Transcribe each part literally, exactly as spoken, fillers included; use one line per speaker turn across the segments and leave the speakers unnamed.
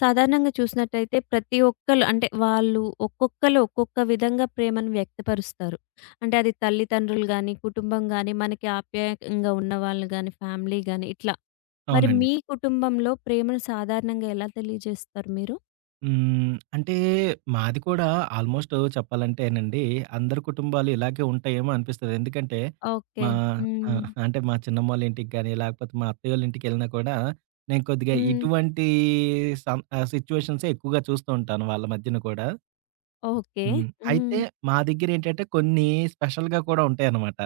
సాధారణంగా చూసినట్టయితే, ప్రతి ఒక్కళ అంటే, వాళ్ళు ఒక్కొక్కళు ఒక్కొక్క విధంగా ప్రేమను వ్యక్తపరుస్తారు. అంటే, అది తల్లిదండ్రులు గాని, కుటుంబం గాని, మనకి ఆప్యాయంగా ఉన్నవాాళ్ళు గాని, ఫ్యామిలీ గాని ఇట్లా. మరి
అవునండి.
మీ కుటుంబంలో ప్రేమను సాధారణంగా ఎలా తెలియజేస్తారు మీరు?
హ్మ్. అంటే, మాది కూడా ఆల్‌మొ‌స్టు చెప్పాలంటేనండి, అందరి కుటుంబాలు ఇలాగే ఉంటాయేమో అనిపిస్తది. ఎందుకంటే,
ఓకే.
మా
హ్మ్.
ఆహ్, అంటే, మా చిన్నమ్మోళ్ళ ఇంటికి గాని, లేకపోతే మా అత్తయ్యోళ్ళ ఇంటకెళ్ళినా కూడా నేను కొద్దిగా
హ్మ్.
ఇటువంటీ సం ఆహ్, సిట్యుయేషన్సే ఎక్కువగా చూస్తూ ఉంటాను వాళ్ళ మధ్యన గూడా.
ఓకే.
హ్మ్. అయితే
హ్మ్.
మా దగ్గరెంటంటే, కొన్ని స్పెషల్‌గా కూడా ఉంటాయన్నమాట.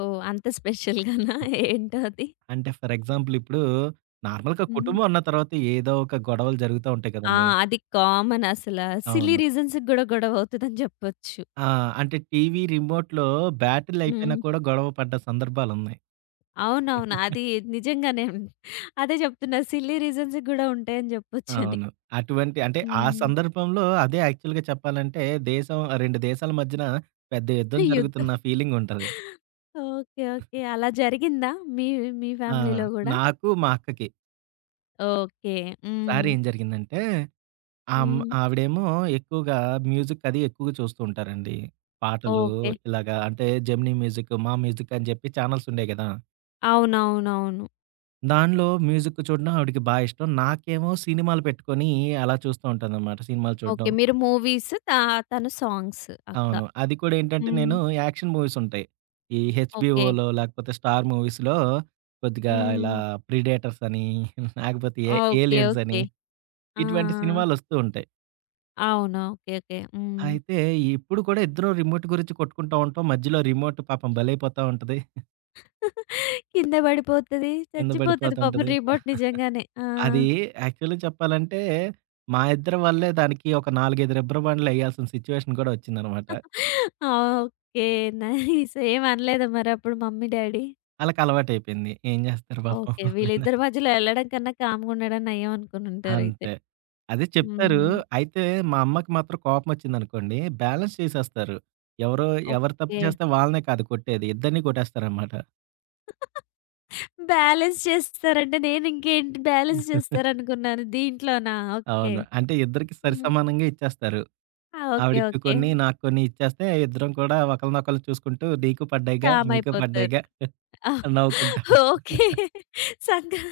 ఓహ్! అంత స్పెషల్‌గా‌నా ఏంటో అది?
అంటే, ఫర్ ఎగ్జాంపులిప్పుడు, నార్మల్‌గా
హ్మ్.
కుటుంబం ఉన్న తర్వాత ఏదో ఒక గొడవలు జరుగుతా ఉంటాయి
ఆ!
కదండీ!
అది కామన్ అసల. సిలీ
అవును.
రీజన్స్‌కి గూడా గొడవవుతదని జెప్పొచ్చు.
ఆ! అంటే, టీవీ రిమోట్‌లో బ్యాటరిలయిపోయినా
హ్మ్.
కూడా గొడవ పడ్డ సందర్భాలున్నాయి.
అవునవును. అది నిజంగానేం. అదే చెప్తున్నా సిల్లీ రీజన్స్ గూడా ఉంటాయని జెప్పొచ్చని.
అవును. అటువంటి అంటే, ఆ
హుహు.
సందర్భంలో అదే యాక్చువల్‌గా చెప్పాలంటే, దేశం ఆహ్, రెండు దేశాల మధ్యన పెద్ద యుద్ధం
యుద్ధం.
జరుగుతున్న ఫీలింగుంటది.
ఓకే. ఓకే. అలా జరిగిందా మీ మీ
ఆ!
ఫ్యామిలీలో గూడా?
నాకు, మా అక్కకి.
ఓకే.
ఒకసారి
హ్మ్.
ఏం జరిగిందంటే!
హ్మ్.
ఆమ్-ఆవిడేమో ఎక్కువగా మ్యూజిక్ అది ఎక్కువగా చూస్తూ ఉంటారండి. పాటలు
ఓకే.
ఇలాగా అంటే జెమినీ మ్యూజిక్, మా మ్యూజిక్ అని చెప్పి ఛానెల్స్ ఉండేయి కదా!
అవునవునవును.
దానిలో మ్యూజిక్ చూడడం ఆవిడికి బా ఇష్టం. నాకేమో సినిమాలు పెట్టుకొని అలా చూస్తూ ఉంటాననమాట సినిమాలు
ఓకే.
చూడడం.
మీరు మూవీస్ త "తను సాంగ్స్ అక్క".
అవును. అది కూడా ఏంటంటే,
హ్మ్.
నేను యాక్షన్ మూవీస్ ఉంటాయి. ఈ
ఓకే.
హెచ్‌‌బీఓలో లాకపోతే స్టార్ మూవీస్‌లో కొద్దిగా ఇలా
హ్మ్.
'ప్రిడేటర్స్' అని. లాకపోతే ఏ
ఓకే.
'ఏలియన్స్' అని.
ఓకే.
ఇటువంటి
ఆ!
సినిమాలొస్తూ ఉంటాయి.
అవును. ఓకే. ఓకే. హ్మ్.
అయితే ఇప్పుడు కూడా ఇద్దరం రిమోట్ గురించి కొట్టుకుంటా ఉంటాం. మధ్యలో రిమోట్ పాపం బలేైపోతా ఉంటది.
కింద పడిపోతది.
కింద
చచ్చిపోతది పాపం
పడిపోతుంటది.
రిమోట్ నిజంగానే. ఆ!
అది యాక్చువల్‌గా చెప్పాలంటే, మా ఇద్దరి వల్లే దానికి ఒక నలుగైదు రిబ్బర్‌బ్యాండ్లు ఎయ్యాల్సిన సిట్యుయేషన్ కూడా వచ్చిందనమాట.
ఆ! ఓకే నైస్ ఏం అనలేదా మరి అప్పుడు మమ్మీ, డ్యాడీ?
ఆళ్ళకలవాటైపోయింది. ఏం జేస్తారు పాపం
ఓకే.
వాళ్ళైనా.
వీళ్ళిద్దరి మధ్యలో ఎళ్ళడం కన్నా కామ్‌గుండడం నయం అనుకుని ఉంటారైతే.
అంతే. అదే చెప్తారు.
హుహు.
అయితే "మా అమ్మకి మాత్రం కోపమొచ్చిందనుకోండి బ్యాలెన్స్ చేసేస్తారు." ఎవరో ఎవరు తప్పు
ఓకే.
జేస్తే వాళ్ళనే కాదు కొట్టేది. ఇద్దరిని కొట్టేస్తారనమాట.
బ్యాలన్స్ చేస్తారంటే, నేను ఇంకేంటి బ్యాలెన్స్ చేస్తారనుకున్నాను దీంట్లోనా? ఓకే.
అవును. అంటే, ఇద్దరికి సరి
హ్మ్.
సమానంగ ఇచ్చేస్తారు.
ఆ! ఓకే.
ఆవిడికి
ఓకే.
కొన్ని, నాకు కొన్ని ఇచ్చేస్తే, ఇద్దరం కూడా ఒకళనొకళ్ళు చూసుకుంటూ, నీకు పడ్డయగా, నీకు
కామైపోతారు.
పడ్డయగా
ఆ!
అని నవ్వుకుంటాం.
ఓకే. సంగా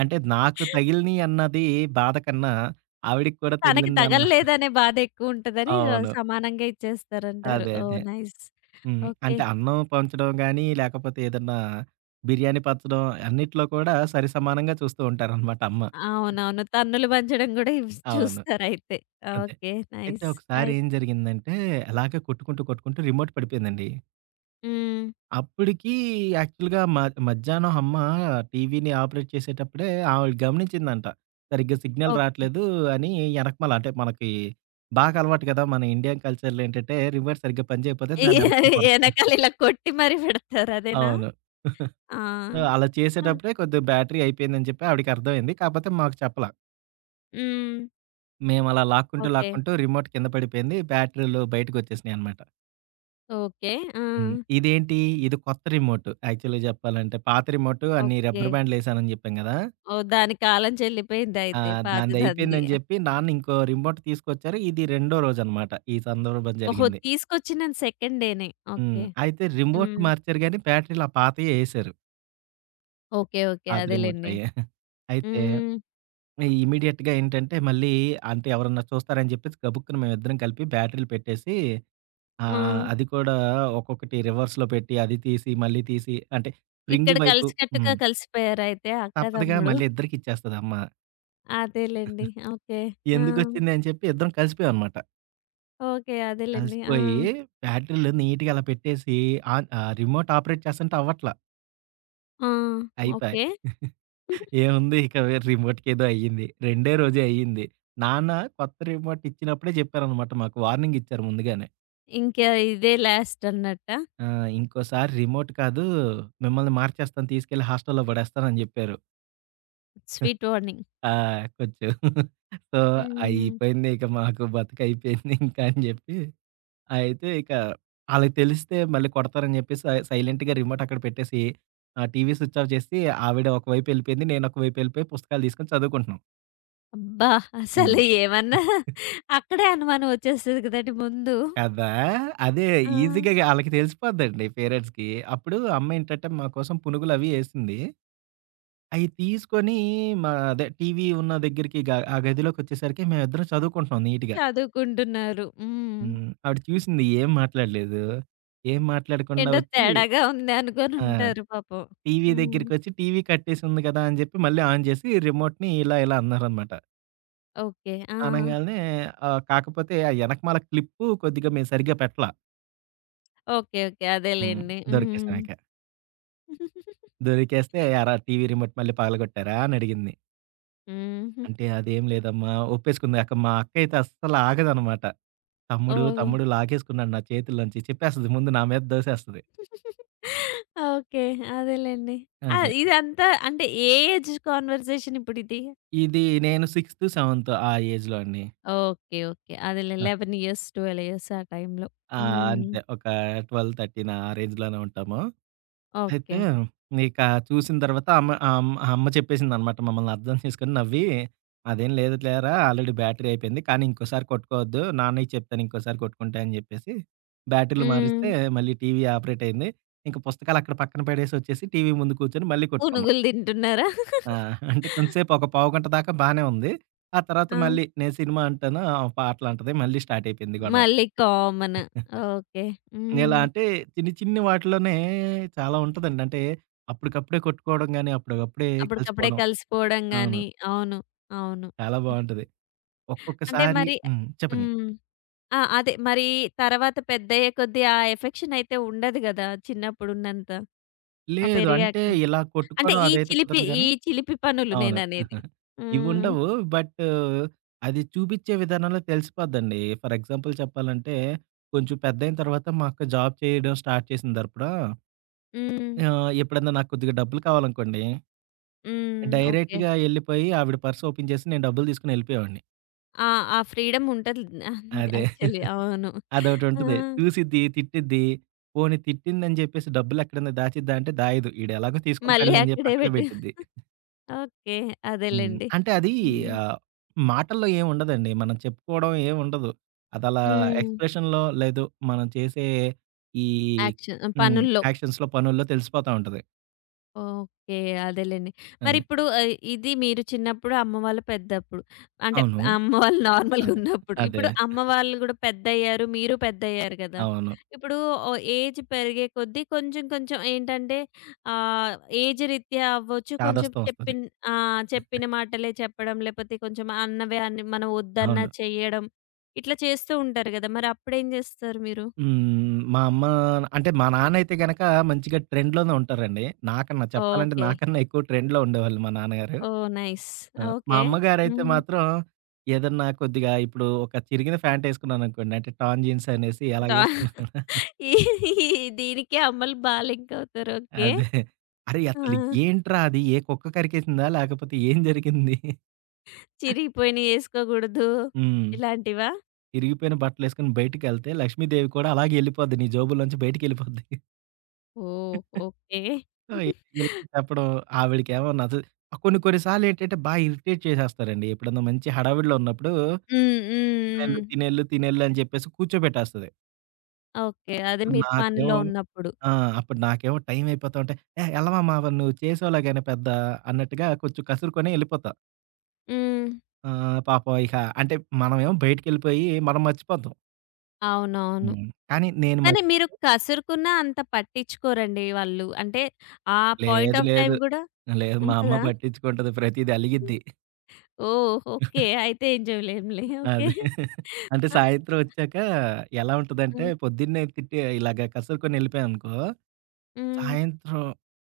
అంటే, నాకు తగిలినియి అన్నదీ బాధ కన్నా, ఆవిడకి కూడా
తనకి
తగిలిందన్న
తగలలేదనే బాధేక్కువుంటదని, ఆ!
అవును.
సమానంగా ఇచ్చేస్తారంటారు.
అదే
ఓహ్!
అదే.
నైస్.
హ్మ్.
ఓకే.
అంటే, అన్నం పంచడం గానీ, లేకపోతే ఏదన్నా, బిర్యానీ పచ్చడం, అన్నిట్లో కూడా సరి సమానంగా చూస్తూంటారనమాట అమ్మ.
అవునవును. తన్నులు పంచడం కూడా ఇ
అవును.
చూస్తారయితే.
అంతే.
ఓకే.
అయితే
నైస్.
ఒకసారి
అయి
ఏం జరిగిందంటే? అలాగే కొట్టుకుంటూ, కొట్టుకుంటూ రిమోట్ పడిపోయిందండి.
హ్మ్.
అప్పటికి యాక్చువల్‌గా మాక్ మధ్యాహ్నం హమ్మా, టీవీని ఆపరేట్ చేసేటప్పుడే, ఆమె గమనించిందంట. సరిగ్గా సిగ్నల్
ఓకే.
రాట్లేదు అని ఎనకమాల అంటే, మనకి, బాగా అలవాటు కదా! మన ఇండియన్ కల్చర్‌లో ఏంటంటే, రివర్ సరిగ్గా పని చేయిపోతే
ఈ
దాన్ని వెనకాల కొడతా
ఎనకాల ఇలా కొట్టి మరి పెడతారు అదేనా?
అవును.
ఆ!
సో, అలా
ఆ!
చేసేటప్పుడే కొద్దిగా బ్యాటరీ అయిపోయిందని చెప్పి, ఆవిడకి అర్థమైంది. కాపోతే మాకు చెప్పలా.
హ్మ్.
మేమలా లాక్కుంటూ,
ఓకే.
లాక్కుంటూ రిమోట్ కింద పడిపోయింది బ్యాటరీలు బయటికోచ్చేసినాయనమాట.
ఓకే.
హ్మ్.
ఆ!
ఇదేంటి? ఇది కొత్త రిమోట్ యాక్చువల్‌గా జెప్పాలంటే, పాత రిమోట్ అన్నీ రబ్బరు
ఓకే.
బ్యాండులు ఎసానని జెప్పాం గదా!
ఓహ్! దాని కాలం
ఆ!
చెల్లిపోయిందైయితే పాతదాంది.
దాందైపోందని జెప్పి, నాన్న ఇంకో రిమోట్ తీసుకొచ్చారు. ఇది రెండో రోజనమాట. ఈ సందర్భం
ఓహో!
జరిగింది.
తీసుకొచ్చిన సెకండ్ డేనే.
హ్మ్.
ఓకే.
అయితే రిమోట్
హ్మ్.
మార్చారు గానీ, బ్యాటరీలు ఆ పాతయే ఏసారు.
ఓకే. ఓకే.
పాత
అదేలెండి.
రిమోట్లయే. అయితే
హ్మ్.
ఆహ్, ఇమ్మీడియేట్‌గా ఏంటంటే, మళ్ళీ అంటే ఎవరన్నా చూస్తారని జెప్పేసి గబుక్కున మేమిద్దరం కలిపి బ్యాటరీలు పెట్టేసి, ఆహ్,
వా!
అది కూడా ఒక్కొక్కటి రివర్స్‌లో పెట్టి, అది తీసి, మళ్ళీ తీసి, అంటే
ఇక్కడ
స్ప్రింగు వైపు
కలిసికట్టుగా
హ్మ్.
కలిసిపోయారా అయితే అక్క,
తప్పదుగా
తమ్ముడు?
మళ్ళీ ఇద్దరికిచ్చేస్తది అమ్మ.
అదేలెండి. ఓకే. ఆ!
ఎందుకొచ్చిందని చెప్పి ఇద్దరం కలిసిపోయామనమాట.
ఓకే. అదేలెండి.
కలిసిపోయి
ఆ!
బ్యాటరీలో నీట్‌గా అలా పెట్టేసి, ఆన్ ఆహ్, రిమోట్ ఆపరేట్ చేస్తంటే అవ్వట్ల.
ఆ!
అయిపాయి.
ఓకే.
ఏముంది ఇక వె రిమోట్కేదో అయింది. రెండే రోజే అయింది. నాన్న కొత్త రిమోట్ ఇచ్చినప్పుడే జెప్పారనమాట మాకు వార్నింగ్ ఇచ్చారు ముందుగానే.
ఇంకా ఇదే లాస్ట్ అన్నట్టా?
ఆ! ఇంకోసారి రిమోట్ కాదు. మిమ్మల్ని మార్చేస్తాను, తీసుకెళ్లి హాస్టల్‌లో పడేస్తానని చెప్పారు.
Sweet warning.
ఆ! కొంచెం. సో,
హ్మ్.
అయిపోయిందిక మాకు బతకైపోయిందింకా అని చెప్పి, అయితే ఇక ఆళ్ళకి తెలిస్తే, మళ్ళీ కొడతారని చెప్పేసి స సైలెంటుగా రిమోటక్కడ పెట్టేసి, ఆహ్, టీవీ స్విచ్ ఆఫ్ చేసి ఆవిడ ఒకవైపెళ్ళిపోయింది, నేను ఒక వైపెళ్ళిపోయి పుస్తకాలు తీసుకొని చదువుకుంటున్నాం.
అబ్బా!
హ్మ్.
అసలు ఏమన్నా అక్కడే అనుమానం వచ్చేస్తది కదండీ ముందు!
కదా! అదే
ఆ!
ఈజీగ గా ఆళ్ళకి తెలిసిపోద్దండి పేరెంట్స్‌కి. అప్పుడు అమ్మేంటంటే, మా కోసం పునుగులవి ఏసింది. అయి తీసుకొని మా అదే టీవీ ఉన్నదెగ్గరికి గ ఆ గదిలోకొచ్చేసరికి మేమిద్దరం చదువుకుంటున్నాం నీట్‌గా.
చదువుకుంటున్నారు. హ్మ్.
హ్మ్. ఆవిడ చూసింది ఏం మాట్లాడలేదు, ఏం మాట్లాడకుండా
ఏంటో
వచ్చి
తేడాగా ఉంది
ఆ!
అనుకోనుంటారు పాపం.
టీవీ
హ్మ్.
దగ్గరకొచ్చి, టీవీ కట్టేసుంది కదా! అని చెప్పి, మళ్ళీ ఆన్ చేసి, రిమోట్‌ని ఇలా ఇలా అన్నారనమాట.
ఓకే. ఆ!
అనంగానే ఆహ్, కాకపోతే ఆ ఎనకమాల క్లిప్పు కొద్దిగా మేము సరిగ్గా పెట్టలా.
ఓకే. ఓకే.
హ్మ్.
అదేలెండి. హ్మ్.
దొరికేసామిక. దొరికేస్తే "ఏరా? టీవీ రిమోట్ మళ్ళీ పగలగొట్టారా?" అని అడిగింది?
హ్మ్.
"అంటే అదేం లేదమ్మా!" ఒప్పేసుకుంది అక్క మా అక్క అయితే అస్సలు ఆగదనమాట. "తమ్ముడు
ఓహ్!
తమ్ముడు లాగేసుకున్నాడు నా చేతుల్లోంచి" చెప్పేస్తది ముందు నా మీద దోసేస్తది.
ఓకే. అదేలెండి. ఆహ్,
అదే.
ఇదంతా అంటే ఏ ఏజ్ కాన్వర్సేషన్ ఇప్పుడిది?
ఇది నేను సిక్స్త్, సెవెన్త్ ఆ ఏజ్‌లో అండి.
ఓకే. ఓకే. అదేలే లెవెన్ ఇయర్స్, ట్వెల్వ్ ఇయర్స్ ఆ టైంలో.
ఆ!
హ్మ్.
అంతే ఒక ట్వెల్వ్ థర్టీన్ ఆ రేంజ్‌లోనే ఉంటాము. అయితే
ఓకే.
ఇక చూసిన తర్వాత అమ్మ ఆమ్ ఆహ్, అమ్మ చెప్పేసిందనమాట. మమ్మల్ని అర్థం చేసుకొని నవ్వి. "అదేం లేదు లేరా ఆల్రెడీ బ్యాటరీ అయిపోయింది. కానీ ఇంకోసారి కొట్టుకోవద్దు. నాన్నకి చెప్తాను ఇంకోసారి కొట్టుకుంటే" అని చెప్పేసి, బ్యాటరీలు మారిస్తే,
హ్మ్.
మళ్ళీ టీవీ ఆపరేట్ అయింది. ఇంక పుస్తకాలు అక్కడ పక్కన పెడేసి వచ్చేసి, టీవీ ముందు కూర్చొని మళ్ళీ కొట్టుకున్నాం.
పనుగులు తింటున్నారా?
ఆ! అంటే కొంతసేపు ఒక పావు గంట దాకా బానే ఉంది. ఆ తర్వాత
ఆ!
మళ్ళీ నేను సినిమా అంటాను, ఆవే పాటలు అంటది. మళ్ళీ స్టార్ట్ అయిపోయింది గొడవ.
మళ్ళీ కామన్. ఓకే.
ఎలా
హ్మ్.
అంటే, చిన్ని చిన్ని వాటిలోనే చాలా ఉంటదండి. అంటే అప్పటికప్పుడే కొట్టుకోవడం గాని, అప్పటికప్పుడే
అప్పటికప్పుడే
కలిసిపోవడం.
కలిసిపోవడం
అవును.
గాని అవును. అవును.
చాలా
హ్మ్.
బావుంటది.
అంటే
ఒక్కొక్కసారి
మరి ఎ
హ్మ్ చెప్పండి.
హ్మ్. ఆ! అదే మరీ తర్వాత పెద్దయ్యే కొద్దీ, ఆ ఎఫెక్షన్ అయితే ఉండదు కదా! చిన్నప్పుడు ఉన్నంత. ఆ!
లేదు. అంటే
పెరిగాక.
ఇలా
అంటే
కొట్టుకోవడం
ఈ
అదైతే
చిలిపి
కుదరదు
ఈ
గానీ
చిలిపి పనులు
అవును.
నేననేది. హ్మ్.
ఇవిండవు. బట్ అది చూపించే విధానంలో తెలిసిపోద్దండి. ఫర్ ఎగ్జాంపుల్ చెప్పాలంటే, కొంచెం పెద్దయిన తర్వాత మా అక్క జాబ్ చేయడం స్టార్ట్ చేసిన తరువాత"
హ్మ్.
ఆహ్, ఎప్పుడైనా నాకు కొద్దిగా డబ్బులు కావాలనుకోండి,
హ్మ్. ఓకే.
డైరెక్ట్‌గా ఎళ్ళిపోయి ఆవిడ పర్స్ ఓపెన్ చేసి, నేను డబ్బులు తీసుకొని ఎళ్ళిపోయేవాడిని.
ఆ! ఆ ఫ్రీడమ్ ఉంటది అన్
అదే.
యాక్చువలీ. అవును. ఆ!
అదోటుంటది. చూసిద్ది, తిట్టిేద్ది, పోనీ తిట్టిందని జెప్పేసి డబ్బులెక్కడైనా దాచిద్దా అంటే దాయదు. "ఈడు ఎలాగో
మళ్ళీ
తీసుకుంటాడలే" అని జెప్పి
అక్కడే
అక్కడే
పెట్టు.
పెట్టిద్ది.
ఓకే.
హ్మ్.
అదేలెండి.
అంటే అది
హ్మ్.
ఆహ్, మాటల్లో ఏముండదండి, మనం చెప్పుకోవడం ఏముండదు. అదలా
హ్మ్.
ఎక్స్‌ప్రెషన్‌లో లేదు. మనం చేసే ఈ
యాక్షన్
హ్మ్.
పనుల్లో.
యాక్షన్స్‌లో, పనుల్లో తెలిసిపోతా ఉంటది.
ఓకే. అదేలెండి.
అదే.
మరిప్పుడు ఆహ్, ఇది మీరు చిన్నప్పుడు అమ్మ వళ్ళు పెద్దప్పుడు అంటే,
అవును.
అమ్మ వాళ్ళు నార్మల్‌గా
అదే.
ఉన్నప్పుడు.
అదే.
ఇప్పుడు అమ్మ వాళ్ళు కూడా పెద్దయ్యారు, మీరు పెద్దయ్యారు గదా!
అవును.
ఇప్పుడు ఓ ఏజ్ పెరిగే కొద్దీ కొంచెం, కొంచెం ఏంటంటే ఆహ్, ఏజ్ రీత్యా అవ్వచ్చు కొంచెం
చాదస్తం ఒస్తది.
చెప్పిన్ ఆహ్, చెప్పిన మాటలే చెప్పడం లేపోతే కొంచెం అన్నవే అని, మనం ఒద్దన్నా
అవును.
చెయడం. ఇట్లా చేస్తూ ఉంటారు గదా! మరి అప్పుడు ఏం జేస్తారు మీరు?
హ్మ్. హ్మ్. హ్మ్. మా అమ్మా అంటే మా నాన్న అయితే గనుక మంచిగా ట్రెండ్‌లో‌నే ఉంటారండి. నాకన్నా చెప్పాలంటే
ఓకే.
నాకన్నా ఎక్కువ ట్రెండ్‌లో‌ ఉండేవాళ్ళు మా నాన్నగారు.
ఓహ్! నైస్.
ఆ! మా
ఓకే.
అమ్మగారైతే
హ్మ్.
మాత్రం ఏదన్నా కొద్దిగా ఇప్పుడు ఒక చిరిగిన ఫ్యాంటేసుకున్నాననుకోండి. అంటే టర్న్ జీన్స్ అనేసి ఎలా
డా
ఏసుకున్నా
ఈ ఈ దీనికె అమ్మలు బా లింక్ అవుతారు ఓకే.
అదే. అరె! అసలు
ఆ!
ఏంట్రా అది? ఏ కుక్క కరికేసిందా? లేకపోతే ఏం జరిగింది?
చిరిగిపోయినయి ఎసుకోకూడదు.
హ్మ్.
ఇలాంటివా?
ఇరిగిపోయిన బట్టలెసుకొని బయటికెళ్తే లక్ష్మీదేవి కూడా అలాగే ఎళ్ళిపోద్ది నీ జోబులోంచి బయటికిళ్ళిపోద్ది.
ఓహ్! ఓకెే.
సో, ఇలాంటప్పుడు, ఆవిడకేమో నచ్ఛ కొన్ని, కొన్ని సార్లేంటంటే, బా ఇరిటేట్ చేసేస్తారండి. ఎప్పుడన్నా మంచి హడావిడిలో ఉన్నప్పుడు,
హ్మ్. హ్మ్.
తినెల్లు,
హ్మ్.
తినెల్లు, తినెల్లు అని చెప్పేసి కూర్చోబెట్టేస్తది.
ఓకే. అది మీ పనిలో
నాకేమో
ఉన్నప్పుడు.
ఆ! అప్పుడు నాకేమో టైమయిపోతా ఉంటే, ఏ ఎళ్లవమ్మా, మరి నువ్వు చేసేలేగాని పెద్ద అన్నట్టుగా, కొంచెం కసురుకొని, ఎళ్ళిపోతా.
హ్మ్.
ఆహ్, పాపం ఇహ అంటే, మనమేమో బయటికెళ్ళిపోయి, మనం మర్చిపోతాం.
అవునవును.
హ్మ్. కానీ, నేను.
కాని, మీరు
[unintelligible]
కసురుకున్న అంత పట్టించుకోరండి, వాళ్ళు అంటే, ఆ పాయింట్
లేదు
ఆఫ్ టైమ్
లేదు.
గూడా
లేదు, మా అమ్మ
ఉంటదా?
పట్టించుకుంటది ప్రతీది అలిగిద్ది.
ఓహో! ఓకే. అయితే, ఏం జేవలేంలే. ఓకే.
అదే. అంటే,
ఆ!
సాయంత్రం ఒచ్చాక, ఎలా ఉంటందంటే,
హ్మ్.
పొద్దున్నే తిట్టి ఇలాగ కసురుకొని ఎళ్ళిపోయానుకో,
హ్మ్.
సాయంత్రం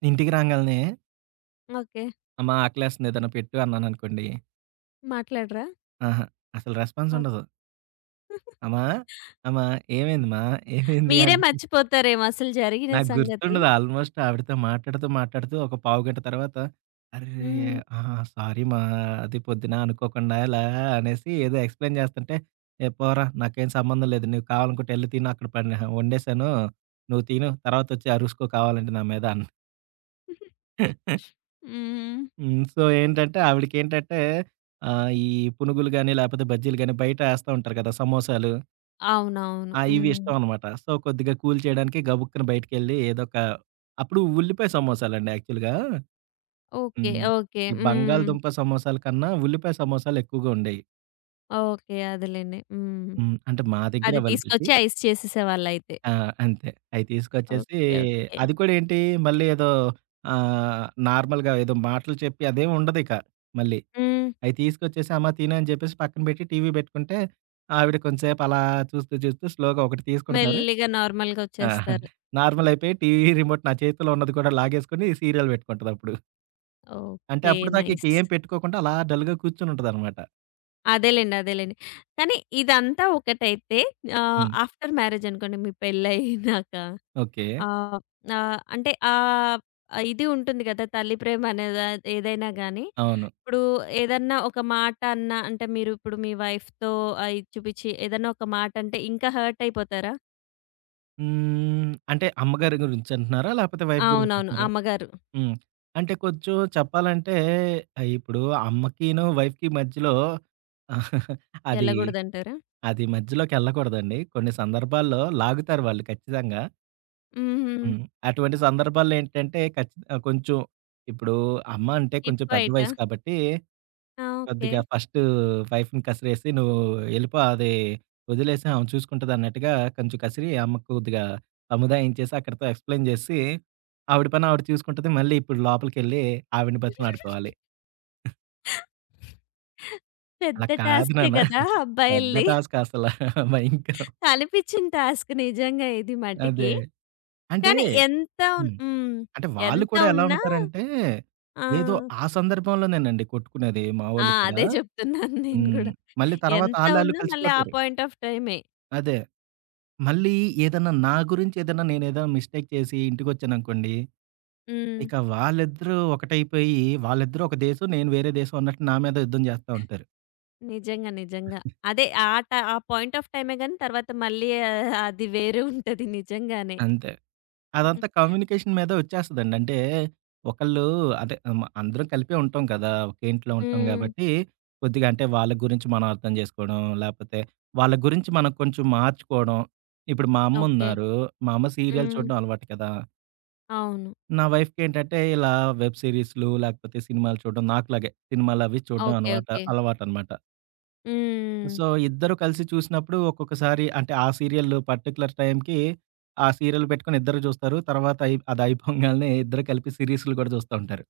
ఇంటికి రాంగాలనే...
ఓకే.
అమ్మా ఆకలేస్తుంది, ఏదైన పెట్టు అన్నాననుకోండి
మాట్లాడరా?
ఆహా! అసలు
ఆ!
రెస్పాన్సుండదు. అమా! అమా! ఏమైంది మా? ఏమైంది,
మీరే
అంట?
మర్చిపోతారేమో! అసలు జరిగిన
నాకు
సంగతి?
గుర్తుండదు, ఆల్మోస్ట్ ఆవిడతో మాట్లాడుతూ, మాట్లాడుతూ ఒక పావు గంట తర్వాత. అరే!
హ్మ్.
ఆ! సారీ మా. అది పొద్దునా అనుకోకుండాలా అనేసి, ఏదో ఎక్స్‌ప్లైన్ చేస్తుంటే, "ఏ పోరా నాకేం సంబంధం లేదు. నువ్వు కావాలనుకుంటే, ఎళ్లి తిను అక్కడ పడి వండేశాను. నువ్వు తిను తర్వాతొచ్చి అరుసుకో కావాలంటే, నా మీద" అను
హ్మ్.
హ్మ్. సో, ఏంటంటే ఆవిడకేంటంటే ఆహ్, ఈ పునుగులు గాని, లాపోతే బజ్జీలు గాని బయట ఏస్తా ఉంటారు కదా! సమోసాలు.
అవునవును.
ఆ! ఇవి
హ్మ్.
ఇష్టమనమాట. సో, కొద్దిగా కూల్ చేయడానికి, గబుక్కని బయటికెళ్ళి ఏదోక అప్పుడు ఉల్లిపాయ సమోసాలండి యాక్చువల్‌గా.
ఓకే.
హ్మ్.
ఓకే.
ఈ
హ్మ్.
బంగాళదుంప సమోసల కన్నా ఉల్లిపాయ సమోసలెక్కువగా ఉండేయి.
ఓకే. అదలెండి. హ్మ్.
హ్మ్. అంటే మా దెగ్గర
అది
అవైలబిలిటీ
తీసుకొచ్చి ఐస్ చేసేసేవాళ్ళైతే.
ఆ! అంతే. అయి తీసుకొచ్చేసి
ఓకే. ఓకే.
అది కూడా ఏంటి, మళ్ళీ ఏదో ఆహ్, నార్మల్‌గా ఏదో మాటలు చెప్పి అదేమి ఉండది ఇక మళ్ళీ.
హ్మ్.
అయి తీసుకొచ్చేసి, అమ్మా తిను అని చెప్పేసి పక్కన పెట్టి టీవీ బెట్టుకుంటే. ఆవిడ కొంసేపు అలా చూస్తూ, చూస్తూ స్లోగా ఒకటి తీసుకుంటారు,
మెల్లిగా నార్మల్‌గా ఒచ్చేస్తారు.
నార్మలయిపోయి టీవీ రిమోట్ నా చేతిలో ఉన్నది కూడా లాగేసుకొని, సీరియల్ బెట్టుకుంటదిప్పుడు. అంటే
ఓకే.
అప్పటిదాకా ఇక
నైస్.
ఏం పెట్టుకోకుండా, అలా డల్‌గా కూర్చొనుంటదనమాట.
అదేలెండి. అదేలెండి. కానీ, ఇదంతా ఒకటైతే ఆహ్,
హ్మ్.
ఆఫ్టర్ మ్యారేజనుకోండి మీ పెళ్లయినాక.
ఓకే.
ఆహ్, ఆహ్, అంటే ఆహ్, ఇది ఉంటుంది కదా తల్లి ప్రేమ అనే దా ఏదైనా గానీ,
అవును.
ఇప్పుడు ఏదన్నా ఒక మాట అన్నా అంటే, మీరు ఇప్పుడు మీ వైఫ్‌తో ఆ ఇచ్చు, పుచ్చి ఏదైనా ఒక మాట అంటే ఇంకా హర్టయిపోతారా?
హ్మ్. అంటే అమ్మగారి గురించి అంటున్నారా? లాపోతే వైఫ్ గురించి
అవునవును.
అంటున్నారా?
అమ్మగారు.
హ్మ్. అంటే కొంచెం చెప్పాలంటే, ఆహ్, ఇప్పుడూ అమ్మకీనూ, వైఫ్‌కి మధ్యలో అదీ,
ఎళ్ళగూడదంటారా?
అది మధ్యలోకెళ్ళకూడదండి, కొన్ని సందర్భాల్లో లాగుతారు వాళ్ళు ఖచ్చితంగా.
హుహు.
హ్మ్. అటువంటి సందర్భాల్లో ఏంటంటే, ఖచ్చిత ఆ కొంచెం ఇప్పుడూ అమ్మ అంటే కొంచెం పెద్ద
టిప్పైటా?
వయసు కాబట్టీ,
ఆ! ఓకే.
కొద్దిగా ఫస్టు వైఫ్‌ని కసిరేసి "నువ్వు ఎళ్ళిపో, అది ఒదిలేసేయి అమె చూసుకుంటది" అన్నట్టుగా కొంచెం కసిరి అమ్మకు కొద్దిగా సముదాయించేేసి, అక్కడితో ఎక్స్‌ప్లైయిన్ జేసి, ఆవిడ పని ఆవిడ చూసుకుంటది మళ్ళీ ఇప్పుడు లోపలికెళ్ళి ఆవిడ్ని బతిమిలాడుకోవాలి. "అలా
పెద్ద
కాదు
టాస్కే
నాన్నా"
గదా!
పెద్ద
అబ్బాయిల్ది?
టాస్క్ అసల. భయంకరం.
కలిపిచ్చిన టాస్క్ నిజంగా ఇది
అదే.
మటికి.
అంటే
కానీ, ఎంత ఉన్
హ్మ్.
హ్మ్.
అంటే వాళ్ళు
ఎంత
కూడా ఎలా
ఉన్నా
ఉంటారంటే,
ఆ!
ఏదో ఆ సందర్భంలో నేనండి కొట్టుకునేది మా
ఆ!
వోళ్ళు కూడా.
అదే జెప్తున్నాను నేను
హ్మ్.
గూడా.
మళ్ళీ తర్వాత
ఎంత
ఆళ్ళాళ్ళు
ఉన్నా, మళ్ళీ ఆ
కలిసిపోతారు.
పాయింట్ ఆఫ్ టైమే.
అదే. మళ్ళీ ఏదన్నా నా గురించేదన్నా, నేనేదన్నా మిస్టేక్ చేసి, ఇంటికొచ్చానునుకోండి,
హ్మ్.
ఇక వాళ్ళిద్దరూ ఒకటైపోయి, వాళ్ళిద్దరూ ఒక దేశం, నేను వేరే దేశం అన్నట్టు నా మీదె యుద్ధం జేస్తా ఉంటారు.
నిజంగా. నిజంగా. అదే ఆ ట ఆ పాయింట్ ఆఫ్ టైమే గానీ, తర్వాత మళ్ళీ ఆహ్, అది వేరే ఉంటది నిజంగానే.
అంతే. అదంతా కమ్యూనికేషన్ మీదే ఒచ్చేస్తదండి. అంటే, ఒకళ్ళూ అంటే అమ అందరం కలిపే ఉంటాం కదా! ఒకే ఇంట్లో ఉంటాం
హ్మ్.
గాబట్టి, కొద్దిగా అంటే వాళ్ళ గురించి మనం అర్థం జేసుకోడం, లాపోతే వాళ్ళ గురించి మనం కొంచెం మార్చుకోవడం ఇప్పుడు మా అమ్మ
ఓకే.
ఉన్నారు, మా అమ్మ సీరియల్
హ్మ్.
చూడ్డం అలవాటు కదా!
అవును.
నా వైఫ్‌కేంటంటే, ఇలా వెబ్ సీరీస్లు, లాకపోతే సినిమాలు చూడ్డం నాకులాగే సినిమాలవి చూడ్డం
ఓకే.
అనవాట
ఓకే.
అలవాటనమాట.
హ్మ్.
సో, ఇద్దరూ కలిసి చూసినప్పుడు ఒక్కొక్కసారి అంటే, ఆ సీరియల్ పర్టిక్యులర్ టైంకి ఆ సీరియల్ పెట్టుకొని ఇద్దరూ జూస్తారు. తర్వాతయి అదయిపోంగాల్నే ఇద్దరూ కలిపి సీరీస్లు గూడా చూస్తా ఉంటారు.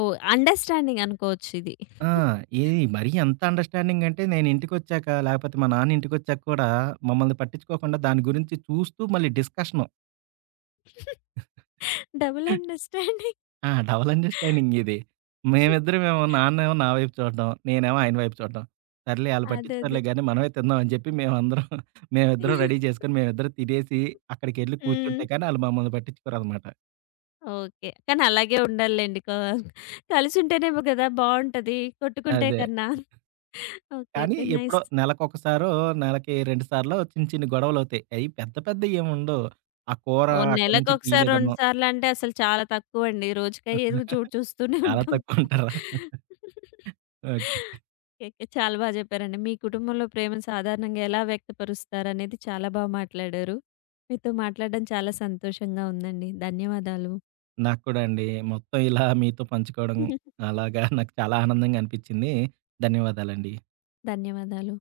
ఓహ్! అండర్‌స్టాండింగనుకోవచ్చు ఇది.
ఆ! ఏది మరీ ఎంత అండర్‌స్టాండింగ్. అంటే, నేను ఇంటికొచ్చాక, లాపోతే మా నాన్న ఇంటికొచ్చాక కూడా మమ్మల్ని పట్టిచ్చుకోకుండా దాని గురించి చూస్తూ మళ్ళీ డిస్కషను.
Double understanding.
ఆ! డబల్ అండర్‌స్టాండింగిది. మేమిద్దరమేమో నాన్నేమో నా వైపు చూడ్డం, నేనేమో ఆయన వైపు చూడ్డం, సర్లే ఆళ్ళు
అదదే.
పట్టిచ్చుకోర్లే గానీ మనమే తిందాం అని జెప్పి మేమందరం మేమిద్దరం
అయ్యో!
రెడీ జేసుకొని, మేమిద్దరం తినేసి అక్కడికెళ్ళి కూర్చుంటే
హ్మ్.
కానీ ఆళ్ళు మమ్మల్ని పట్టిచ్చుకోరనమాట.
ఓకే. కానీ, అలాగే ఉండాలిలెండి. క కలిసుంటేనేమో గదా బావుంటది. కొట్టుకుంటే
అదే.
కన్నా. ఓకే.
కానీ
ఓకే.
ఎప్పుడో
నైస్.
నెలకొకసారో, నెలకి రెండు సార్లో, చిన్ని, చిన్ని గొడవలువుతాయి. అయ్యి పెద్ద పెద్ద ఏముండవు. ఆ కూర
ఓహ్!
అక్కడి నుంచి
నెలకొకసారి, రెండు
తీయలేదనో
సార్లంటే అసలు చాలా తక్కువండి. రోజుకయ్యేవి కూడా చూడ్ చూస్తూనే
చాలా
ఉంటాం.
తక్కువంటరా! ఓకే.
ఓకెకె. చాలా బా జెప్పారండి. మీ కుటుంబంలో ప్రేమను సాధారణంగా ఎలా వ్యక్తపరుస్తారనేది చాలా బా మాట్లాడారు. మీతో మాట్లాడడం చాలా సంతోషంగా ఉందండి. ధన్యవాదాలు.
నాకు కూడా అండి. మొత్తం ఇలా మీతో పంచుకోవడం అలాగా నాకు చాలా ఆనందంగా అనిపిచ్చింది. ధన్యవాదాలండి.
ధన్యవాదాలు.